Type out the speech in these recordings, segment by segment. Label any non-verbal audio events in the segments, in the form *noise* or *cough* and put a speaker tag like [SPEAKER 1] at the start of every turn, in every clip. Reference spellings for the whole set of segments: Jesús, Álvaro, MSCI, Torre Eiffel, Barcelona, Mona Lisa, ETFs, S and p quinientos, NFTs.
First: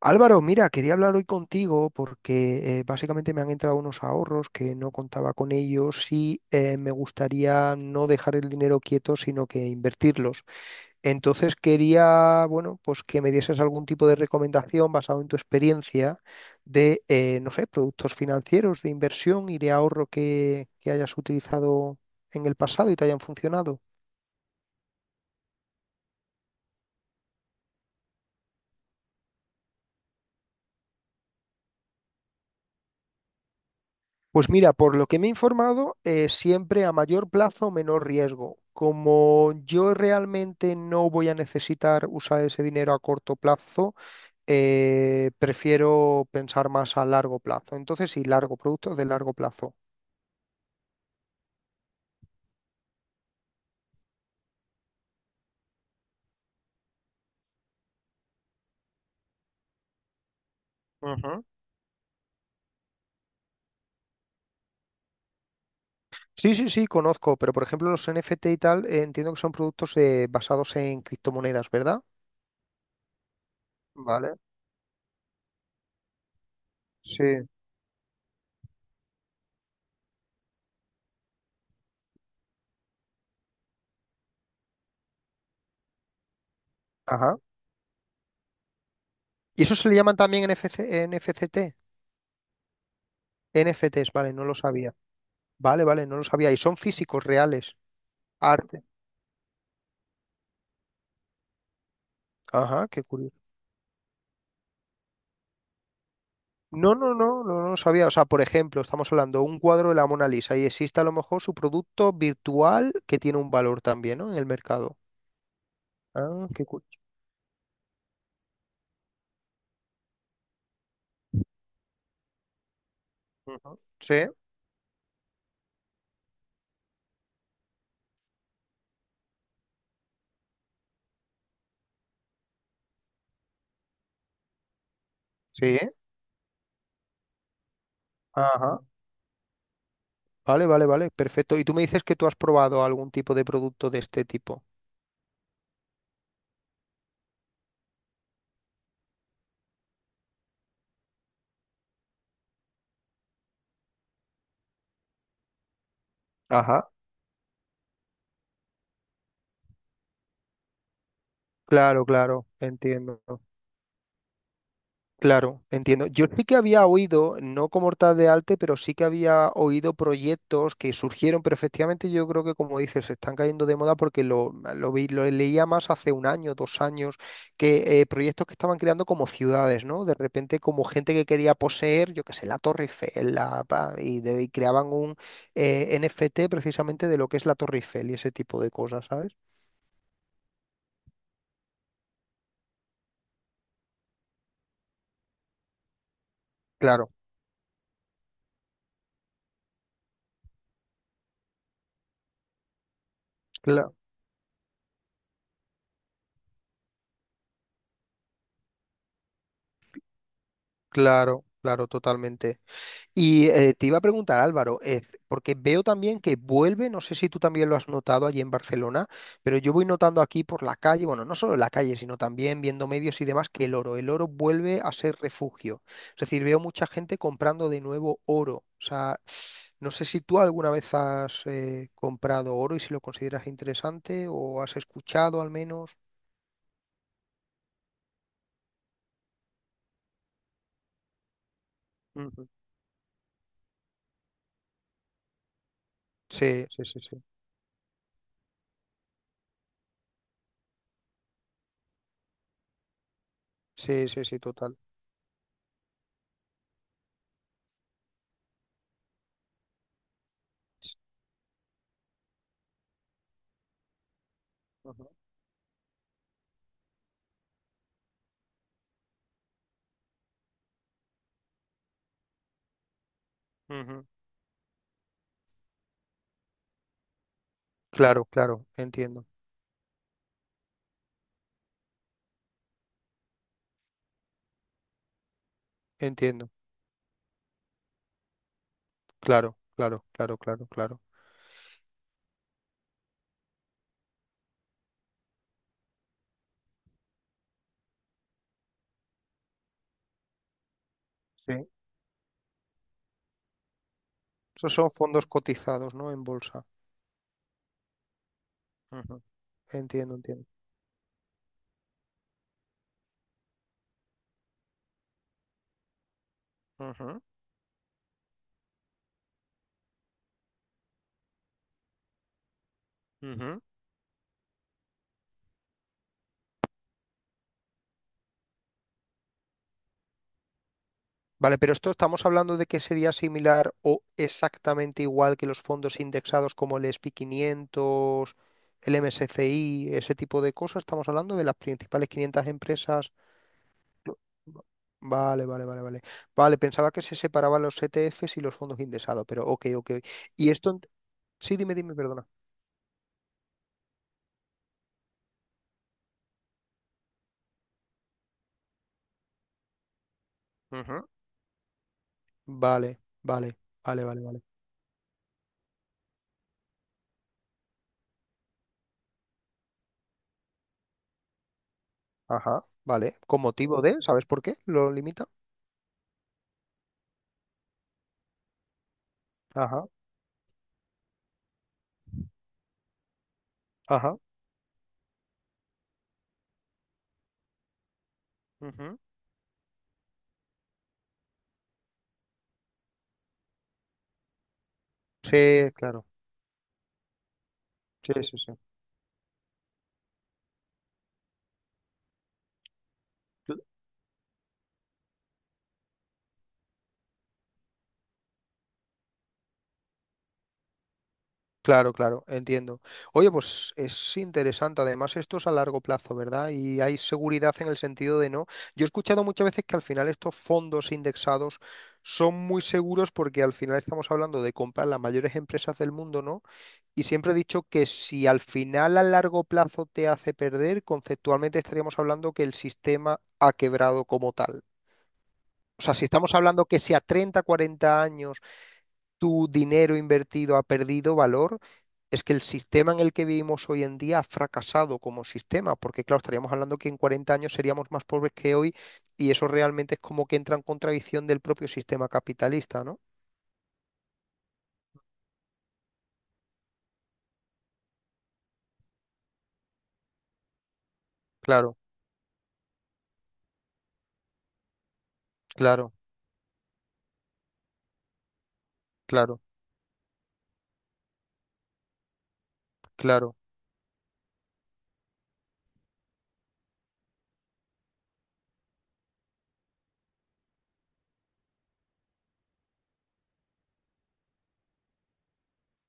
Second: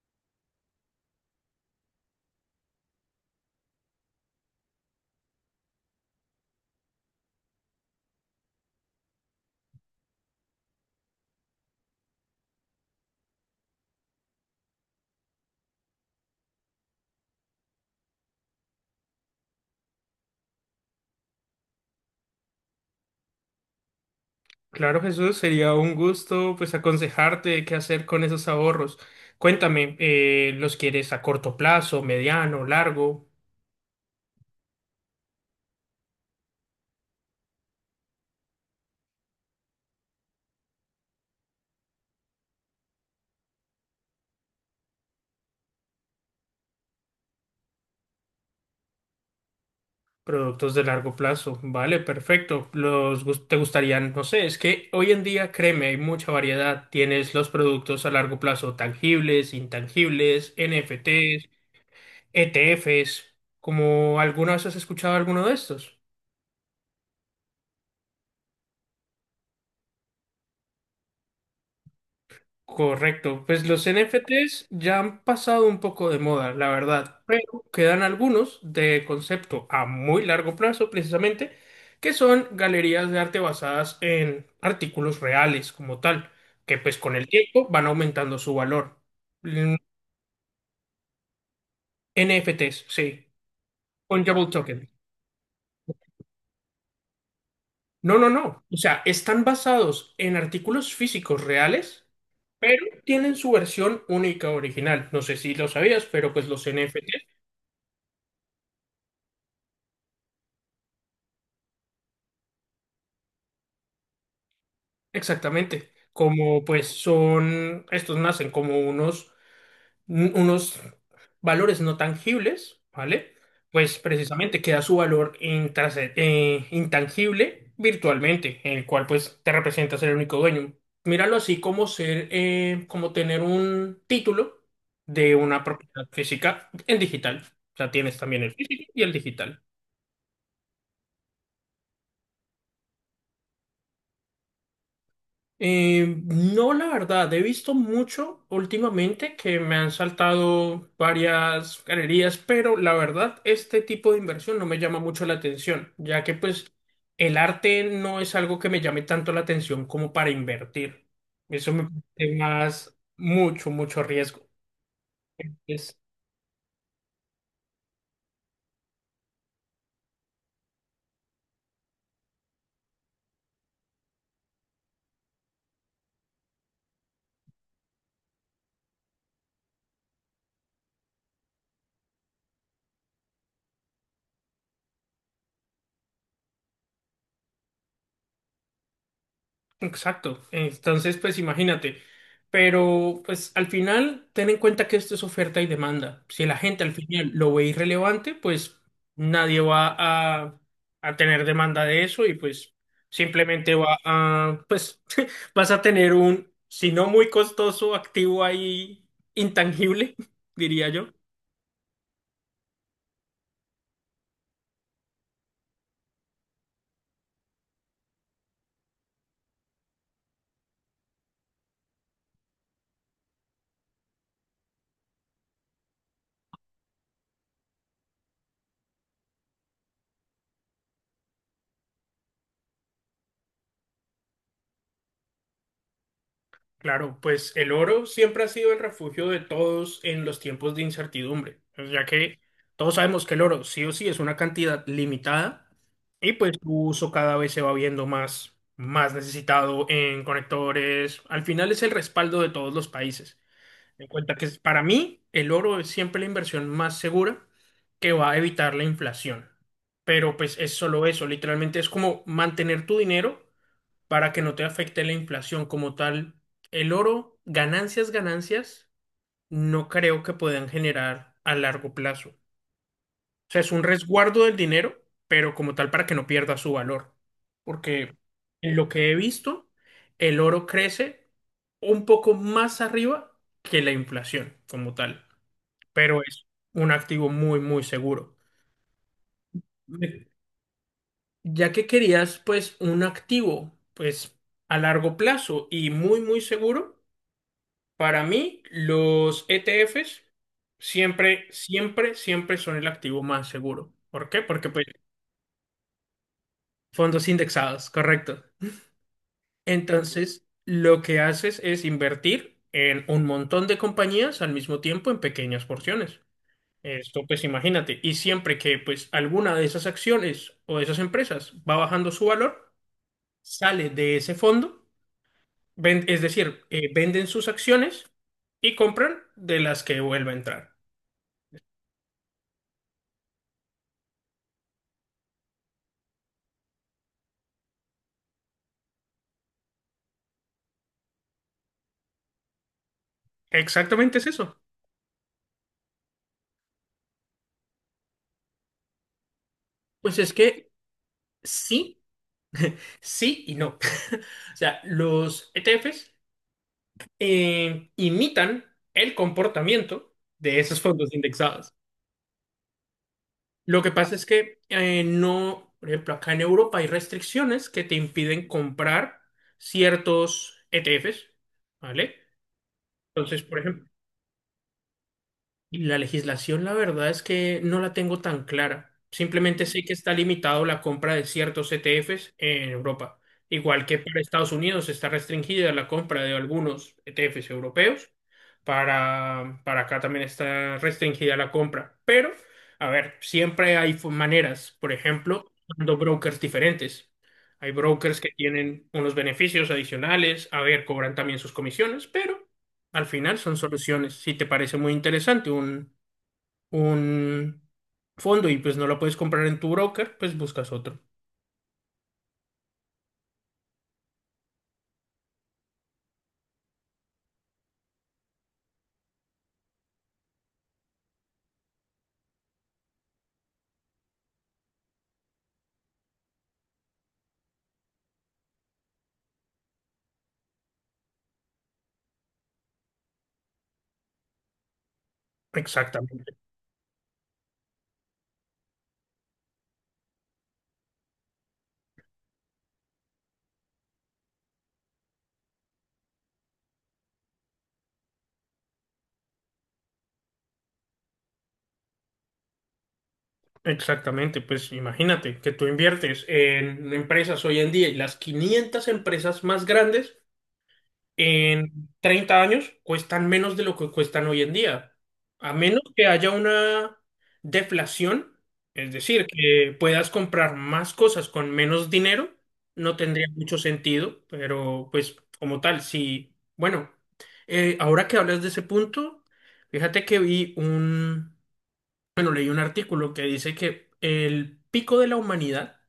[SPEAKER 1] Álvaro, mira, quería hablar hoy contigo porque básicamente me han entrado unos ahorros que no contaba con ellos y me gustaría no dejar el dinero quieto, sino que invertirlos. Entonces quería, bueno, pues que me dieses algún tipo de recomendación basado en tu experiencia de, no sé, productos financieros de inversión y de ahorro que hayas utilizado en el pasado y te hayan funcionado.
[SPEAKER 2] Claro, Jesús, sería un gusto pues aconsejarte qué hacer con esos ahorros. Cuéntame, ¿los quieres a corto plazo, mediano, largo?
[SPEAKER 1] Pues mira, por lo que me he informado, siempre a mayor plazo, menor riesgo. Como yo realmente no voy a necesitar usar ese dinero a corto plazo, prefiero pensar más a largo plazo. Entonces, sí, largo, productos de largo plazo.
[SPEAKER 2] Productos de largo plazo. Vale, perfecto. Los te gustarían, no sé, es que hoy en día, créeme, hay mucha variedad. Tienes los productos a largo plazo tangibles, intangibles,
[SPEAKER 1] Ujú.
[SPEAKER 2] NFTs, ETFs. ¿Como alguna vez has escuchado alguno de estos?
[SPEAKER 1] Sí, sí, sí, conozco, pero por ejemplo los NFT y tal, entiendo que son productos basados en criptomonedas, ¿verdad?
[SPEAKER 2] Correcto, pues los
[SPEAKER 1] Vale.
[SPEAKER 2] NFTs ya han pasado un poco de moda, la verdad,
[SPEAKER 1] Sí.
[SPEAKER 2] pero quedan algunos de concepto a muy largo plazo precisamente, que son galerías de arte basadas en artículos reales como tal, que pues con el
[SPEAKER 1] Ajá.
[SPEAKER 2] tiempo van aumentando su valor.
[SPEAKER 1] ¿Y
[SPEAKER 2] Mm,
[SPEAKER 1] eso se le llaman también NFC, NFCT?
[SPEAKER 2] NFTs, sí,
[SPEAKER 1] NFTs, vale,
[SPEAKER 2] fungible
[SPEAKER 1] no lo
[SPEAKER 2] token.
[SPEAKER 1] sabía. Vale, vale, no lo sabía. Y son físicos reales.
[SPEAKER 2] No, no, no, o
[SPEAKER 1] Arte.
[SPEAKER 2] sea, están basados en artículos físicos reales. Pero
[SPEAKER 1] Ajá, qué
[SPEAKER 2] tienen
[SPEAKER 1] curioso.
[SPEAKER 2] su versión única original. No sé si lo sabías, pero pues los
[SPEAKER 1] No,
[SPEAKER 2] NFT.
[SPEAKER 1] no, no, no, no lo sabía. O sea, por ejemplo, estamos hablando de un cuadro de la Mona Lisa y existe a lo mejor su producto virtual que tiene un valor también, ¿no? En el mercado.
[SPEAKER 2] Exactamente,
[SPEAKER 1] Ah,
[SPEAKER 2] como
[SPEAKER 1] qué
[SPEAKER 2] pues
[SPEAKER 1] curioso.
[SPEAKER 2] son, estos nacen como unos, unos valores no tangibles, ¿vale?
[SPEAKER 1] Ujú.
[SPEAKER 2] Pues
[SPEAKER 1] Sí,
[SPEAKER 2] precisamente queda su valor intangible virtualmente, en el cual pues te representas el único dueño. Míralo así como ser, como tener un título de una
[SPEAKER 1] sí.
[SPEAKER 2] propiedad física en digital. O sea, tienes también el
[SPEAKER 1] Ajá.
[SPEAKER 2] físico y el digital.
[SPEAKER 1] Vale, vale, vale, perfecto. Y tú me dices que tú has probado algún tipo de producto de este tipo.
[SPEAKER 2] No, la verdad, he visto mucho últimamente que me han saltado varias galerías, pero la verdad, este tipo de inversión no me llama mucho la atención, ya que pues
[SPEAKER 1] Ajá.
[SPEAKER 2] el arte no es algo que me llame tanto la atención como para invertir. Eso me
[SPEAKER 1] Claro,
[SPEAKER 2] parece
[SPEAKER 1] claro,
[SPEAKER 2] más
[SPEAKER 1] entiendo.
[SPEAKER 2] mucho, mucho riesgo.
[SPEAKER 1] Claro, entiendo. Yo sí que había oído, no como tal de arte, pero sí que había oído proyectos que surgieron, pero efectivamente yo creo que como dices, se están cayendo de moda porque lo vi, lo leía más hace un año, 2 años, que proyectos que estaban creando como ciudades, ¿no? De repente como gente que quería poseer, yo qué sé, la Torre Eiffel, la, pa, y, de- y creaban un NFT precisamente de lo que es la Torre Eiffel y ese tipo de cosas, ¿sabes?
[SPEAKER 2] Exacto. Entonces, pues imagínate. Pero, pues al final, ten en cuenta que esto es oferta y demanda. Si la gente al
[SPEAKER 1] Claro,
[SPEAKER 2] final lo ve irrelevante, pues nadie a, a tener demanda de eso y pues simplemente
[SPEAKER 1] claro.
[SPEAKER 2] va a, pues *laughs* vas a tener un, si no muy costoso, activo ahí intangible, *laughs* diría yo.
[SPEAKER 1] Claro, claro, totalmente. Y te iba a preguntar, Álvaro, porque veo también que vuelve, no sé si tú también lo has notado allí en Barcelona, pero yo voy notando aquí por la calle, bueno, no solo en la calle, sino también viendo medios y demás, que el oro vuelve a ser refugio. Es decir, veo mucha gente comprando de nuevo oro. O sea, no sé si tú alguna vez has comprado oro y si lo consideras interesante o has escuchado al menos.
[SPEAKER 2] Claro, pues el oro siempre ha sido el refugio de todos en los tiempos de incertidumbre, ya que
[SPEAKER 1] Ujú.
[SPEAKER 2] todos sabemos que el oro sí o sí es una cantidad limitada y pues
[SPEAKER 1] Sí,
[SPEAKER 2] su
[SPEAKER 1] sí, sí,
[SPEAKER 2] uso
[SPEAKER 1] sí.
[SPEAKER 2] cada vez se va viendo más, más necesitado en conectores. Al final es el respaldo de todos los países.
[SPEAKER 1] Sí,
[SPEAKER 2] En
[SPEAKER 1] sí,
[SPEAKER 2] cuenta
[SPEAKER 1] sí,
[SPEAKER 2] que
[SPEAKER 1] total.
[SPEAKER 2] para mí el oro es siempre la inversión más segura que va a evitar la inflación. Pero pues es solo eso, literalmente es como mantener tu dinero para que no te afecte
[SPEAKER 1] Ujú.
[SPEAKER 2] la inflación como tal. El oro, ganancias, ganancias, no creo que puedan generar a largo plazo. O sea, es un
[SPEAKER 1] Ujú.
[SPEAKER 2] resguardo del dinero, pero como tal para que no pierda su valor. Porque
[SPEAKER 1] Claro, claro,
[SPEAKER 2] en lo que he
[SPEAKER 1] entiendo,
[SPEAKER 2] visto, el oro crece un poco más arriba que la inflación como tal, pero es
[SPEAKER 1] entiendo.
[SPEAKER 2] un activo muy, muy seguro.
[SPEAKER 1] Claro, claro,
[SPEAKER 2] Me-
[SPEAKER 1] claro, claro, claro.
[SPEAKER 2] Ya que querías, pues, un activo, pues, a largo plazo y muy, muy seguro, para mí, los ETFs siempre,
[SPEAKER 1] Sí.
[SPEAKER 2] siempre, siempre son el activo más seguro. ¿Por qué? Porque
[SPEAKER 1] Esos
[SPEAKER 2] pues
[SPEAKER 1] son fondos cotizados, ¿no? En bolsa.
[SPEAKER 2] fondos indexados, correcto.
[SPEAKER 1] Ujú, entiendo, entiendo.
[SPEAKER 2] Entonces, lo que haces es invertir en un montón de compañías al mismo tiempo en pequeñas porciones.
[SPEAKER 1] Ujú,
[SPEAKER 2] Esto pues imagínate, y siempre que pues alguna de esas acciones o de esas empresas va bajando su valor,
[SPEAKER 1] ujú.
[SPEAKER 2] sale de ese fondo, venden sus acciones y compran de las que vuelve a entrar.
[SPEAKER 1] Vale, pero esto estamos hablando de que sería similar o exactamente igual que los fondos indexados como el S&P 500, el MSCI, ese tipo de cosas. Estamos hablando de las principales 500 empresas.
[SPEAKER 2] Exactamente
[SPEAKER 1] Lo-
[SPEAKER 2] es eso.
[SPEAKER 1] Vale, vale, vale, vale. Vale, pensaba que se separaban los E T ETFs y los fondos indexados, pero ok, ok.
[SPEAKER 2] Pues es
[SPEAKER 1] Y
[SPEAKER 2] que
[SPEAKER 1] esto, sí, dime, dime,
[SPEAKER 2] sí,
[SPEAKER 1] perdona.
[SPEAKER 2] sí y no. *laughs* O sea, los ETFs imitan el comportamiento de esos fondos indexados.
[SPEAKER 1] Vale, vale,
[SPEAKER 2] Lo que
[SPEAKER 1] vale,
[SPEAKER 2] pasa
[SPEAKER 1] vale,
[SPEAKER 2] es
[SPEAKER 1] vale.
[SPEAKER 2] que no, por ejemplo, acá en Europa hay restricciones que te impiden comprar ciertos ETFs, ¿vale?
[SPEAKER 1] Ajá, vale. ¿Con
[SPEAKER 2] Entonces, por
[SPEAKER 1] motivo
[SPEAKER 2] ejemplo,
[SPEAKER 1] de? ¿Sabes por qué lo limita?
[SPEAKER 2] y la legislación, la verdad es que no la tengo tan clara. Simplemente sé
[SPEAKER 1] Ajá,
[SPEAKER 2] que está limitado la compra de ciertos ETFs en Europa. Igual que
[SPEAKER 1] ajá.
[SPEAKER 2] para Estados Unidos está restringida la compra de algunos ETFs europeos.
[SPEAKER 1] Ujú.
[SPEAKER 2] Para acá también está restringida la compra. Pero, a ver, siempre hay maneras. Por ejemplo,
[SPEAKER 1] Sí,
[SPEAKER 2] usando
[SPEAKER 1] claro.
[SPEAKER 2] brokers diferentes. Hay
[SPEAKER 1] Sí,
[SPEAKER 2] brokers que
[SPEAKER 1] sí, sí.
[SPEAKER 2] tienen unos beneficios adicionales. A ver, cobran también sus comisiones, pero al final son
[SPEAKER 1] Cl-
[SPEAKER 2] soluciones. Si te parece muy interesante un fondo y pues no lo puedes comprar en tu broker, pues buscas otro.
[SPEAKER 1] Claro, claro, entiendo. Oye, pues es interesante. Además, esto es a largo plazo, ¿verdad? Y hay seguridad en el sentido de no. Yo he escuchado muchas veces que al final estos fondos indexados son muy seguros porque al final estamos hablando de comprar las mayores empresas del mundo, ¿no? Y siempre he dicho que si al final a largo plazo te hace perder, conceptualmente estaríamos hablando que el sistema ha quebrado como tal. O sea, si
[SPEAKER 2] Exactamente,
[SPEAKER 1] estamos hablando que si a 30, 40 años tu dinero invertido ha perdido valor, es que el sistema en el que vivimos hoy en día ha fracasado como sistema, porque claro, estaríamos hablando que en 40 años seríamos más pobres que hoy y eso realmente es como que entra en contradicción del propio sistema capitalista, ¿no?
[SPEAKER 2] exactamente. Pues imagínate que tú inviertes en empresas hoy en día y las 500 empresas más grandes
[SPEAKER 1] Claro,
[SPEAKER 2] en 30 años cuestan menos de lo que cuestan hoy en día, a menos
[SPEAKER 1] claro,
[SPEAKER 2] que haya una deflación, es decir,
[SPEAKER 1] claro,
[SPEAKER 2] que puedas comprar más cosas con menos dinero, no tendría
[SPEAKER 1] claro.
[SPEAKER 2] mucho sentido, pero pues como tal, sí, bueno, ahora que hablas de ese punto, fíjate que vi un, bueno, leí un artículo que dice que el pico de la humanidad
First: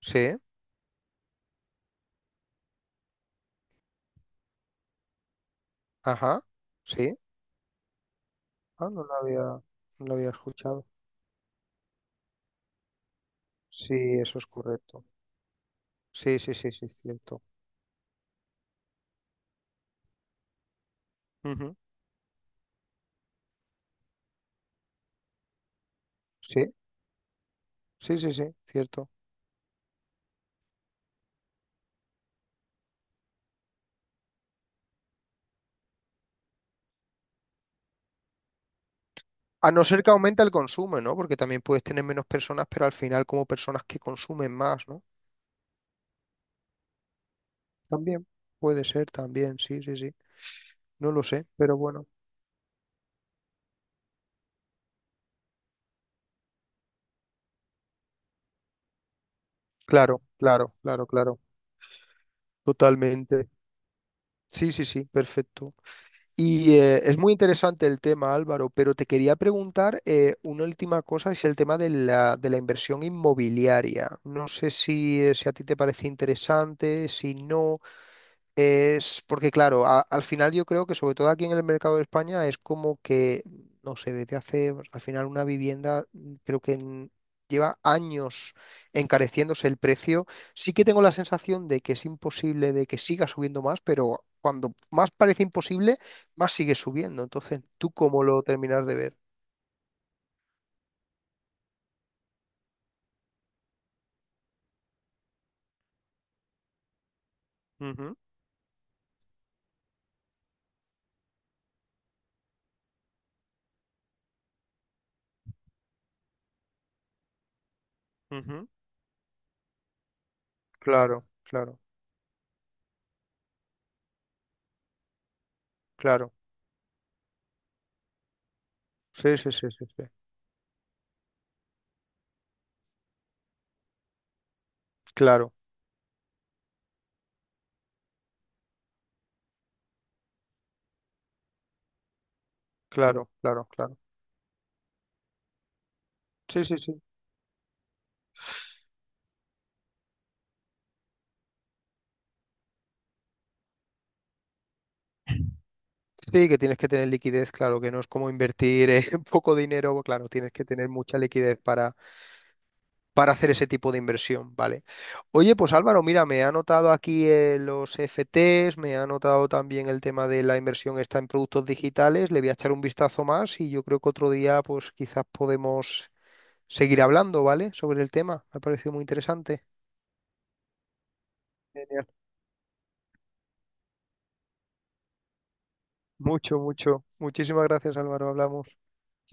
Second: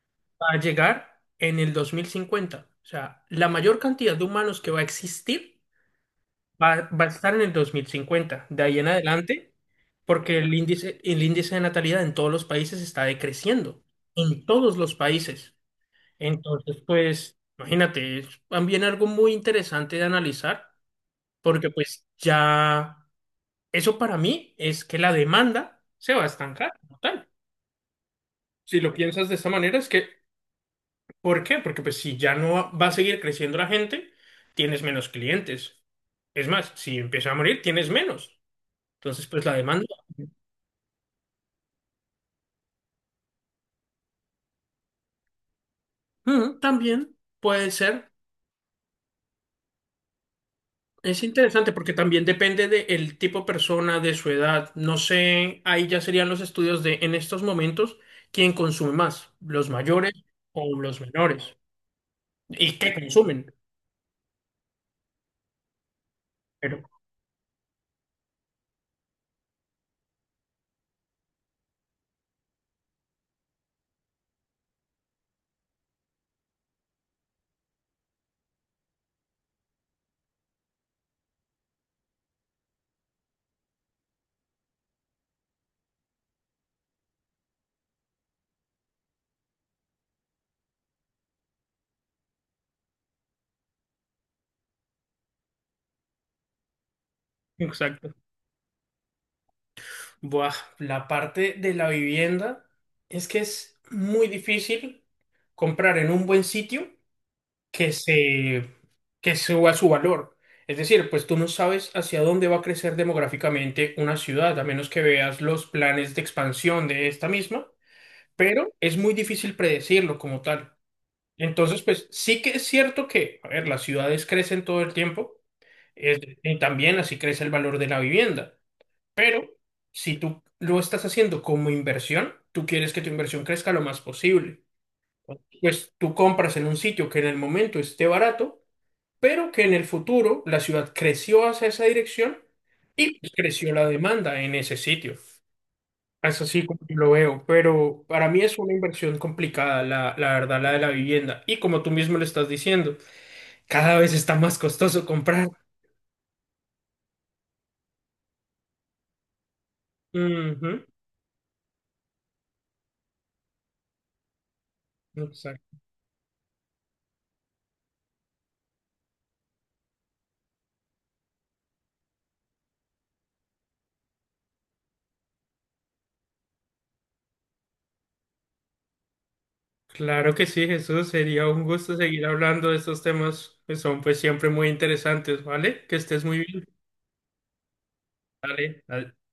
[SPEAKER 1] Sí,
[SPEAKER 2] va a llegar en el 2050, o sea, la mayor cantidad de humanos que va a existir
[SPEAKER 1] ajá,
[SPEAKER 2] va a
[SPEAKER 1] sí.
[SPEAKER 2] estar en el 2050 de ahí en
[SPEAKER 1] Ah, no la había,
[SPEAKER 2] adelante,
[SPEAKER 1] no la había
[SPEAKER 2] porque
[SPEAKER 1] escuchado.
[SPEAKER 2] el índice de natalidad en todos los países está decreciendo,
[SPEAKER 1] Sí, eso
[SPEAKER 2] en
[SPEAKER 1] es
[SPEAKER 2] todos los
[SPEAKER 1] correcto.
[SPEAKER 2] países.
[SPEAKER 1] Sí, sí, sí,
[SPEAKER 2] Entonces,
[SPEAKER 1] sí,
[SPEAKER 2] pues,
[SPEAKER 1] cierto.
[SPEAKER 2] imagínate, es también algo muy interesante de analizar, porque
[SPEAKER 1] Ujú.
[SPEAKER 2] pues ya, eso para mí es que la demanda se va a estancar,
[SPEAKER 1] Sí,
[SPEAKER 2] como tal.
[SPEAKER 1] sí, sí, sí,
[SPEAKER 2] Si lo
[SPEAKER 1] cierto.
[SPEAKER 2] piensas de esta manera, es que, ¿por qué? Porque pues si ya no va a seguir creciendo la gente, tienes menos clientes. Es más, si empieza a morir, tienes menos. Entonces, pues la
[SPEAKER 1] A no
[SPEAKER 2] demanda.
[SPEAKER 1] ser que aumente el consumo, ¿no? Porque también puedes tener menos personas, pero al final como personas que consumen más, ¿no?
[SPEAKER 2] Mm, también puede ser.
[SPEAKER 1] También puede ser, también, sí, sí, sí. No lo
[SPEAKER 2] Es
[SPEAKER 1] sé,
[SPEAKER 2] interesante
[SPEAKER 1] pero
[SPEAKER 2] porque
[SPEAKER 1] bueno.
[SPEAKER 2] también depende del tipo de persona, de su edad. No sé, ahí ya serían los estudios de en estos momentos quién consume más, los mayores
[SPEAKER 1] Claro, claro,
[SPEAKER 2] o los
[SPEAKER 1] claro, claro.
[SPEAKER 2] menores. ¿Y qué
[SPEAKER 1] Totalmente.
[SPEAKER 2] consumen?
[SPEAKER 1] Sí, sí, sí, perfecto. Y
[SPEAKER 2] Pero,
[SPEAKER 1] es muy interesante el tema, Álvaro, pero te quería preguntar una última cosa, es el tema de la, inversión inmobiliaria. No sé si, si a ti te parece interesante, si no, es porque, claro, al final yo creo que sobre todo aquí en el mercado de España es como que, no sé, desde hace, pues, al final una vivienda creo que lleva años encareciéndose el precio. Sí que tengo la sensación de que es imposible, de que siga subiendo más, pero cuando más parece imposible, más sigue subiendo.
[SPEAKER 2] *laughs*
[SPEAKER 1] Entonces, ¿tú
[SPEAKER 2] exacto.
[SPEAKER 1] cómo lo terminas de ver?
[SPEAKER 2] Buah, la parte de la vivienda es que es muy difícil comprar en un buen sitio que se, que suba su valor. Es decir, pues tú no sabes hacia dónde va a crecer demográficamente una ciudad, a menos que veas los planes de expansión de esta misma,
[SPEAKER 1] Ujú, ujú.
[SPEAKER 2] pero es muy difícil predecirlo como tal.
[SPEAKER 1] Claro, claro,
[SPEAKER 2] Entonces, pues sí que es cierto que, a ver, las ciudades crecen todo el tiempo,
[SPEAKER 1] claro.
[SPEAKER 2] y también así crece el valor de la vivienda,
[SPEAKER 1] Sí,
[SPEAKER 2] pero
[SPEAKER 1] sí, sí, sí, sí.
[SPEAKER 2] si tú lo estás haciendo como inversión, tú quieres que tu inversión crezca lo más posible.
[SPEAKER 1] Claro,
[SPEAKER 2] Pues tú compras en un sitio que en el momento esté barato pero que en el futuro la ciudad creció hacia esa dirección y
[SPEAKER 1] claro,
[SPEAKER 2] pues,
[SPEAKER 1] claro,
[SPEAKER 2] creció la
[SPEAKER 1] claro.
[SPEAKER 2] demanda en ese sitio. Es así
[SPEAKER 1] Sí, sí,
[SPEAKER 2] como
[SPEAKER 1] sí.
[SPEAKER 2] yo lo veo, pero para mí es una inversión complicada, la verdad, la de la vivienda. Y como tú mismo lo estás diciendo, cada vez está más costoso comprar.
[SPEAKER 1] Sí, que tienes que tener liquidez, claro, que no es como invertir *laughs* poco dinero, claro, tienes que
[SPEAKER 2] Ujú,
[SPEAKER 1] tener mucha liquidez para, hacer ese tipo de inversión, ¿vale? Oye, pues
[SPEAKER 2] exacto.
[SPEAKER 1] Álvaro, mira, me ha anotado aquí los FTs, me ha anotado también el tema de la inversión está en productos digitales, le voy a echar un vistazo más y yo creo que otro día, pues quizás podemos seguir hablando, ¿vale? Sobre el tema, me ha parecido muy interesante.
[SPEAKER 2] Claro que sí, Jesús, sería un gusto
[SPEAKER 1] Genial.
[SPEAKER 2] seguir hablando de estos temas que son pues siempre muy interesantes, ¿vale? Que estés muy
[SPEAKER 1] Mucho,
[SPEAKER 2] bien.
[SPEAKER 1] mucho. Muchísimas gracias, Álvaro, hablamos.
[SPEAKER 2] Dale,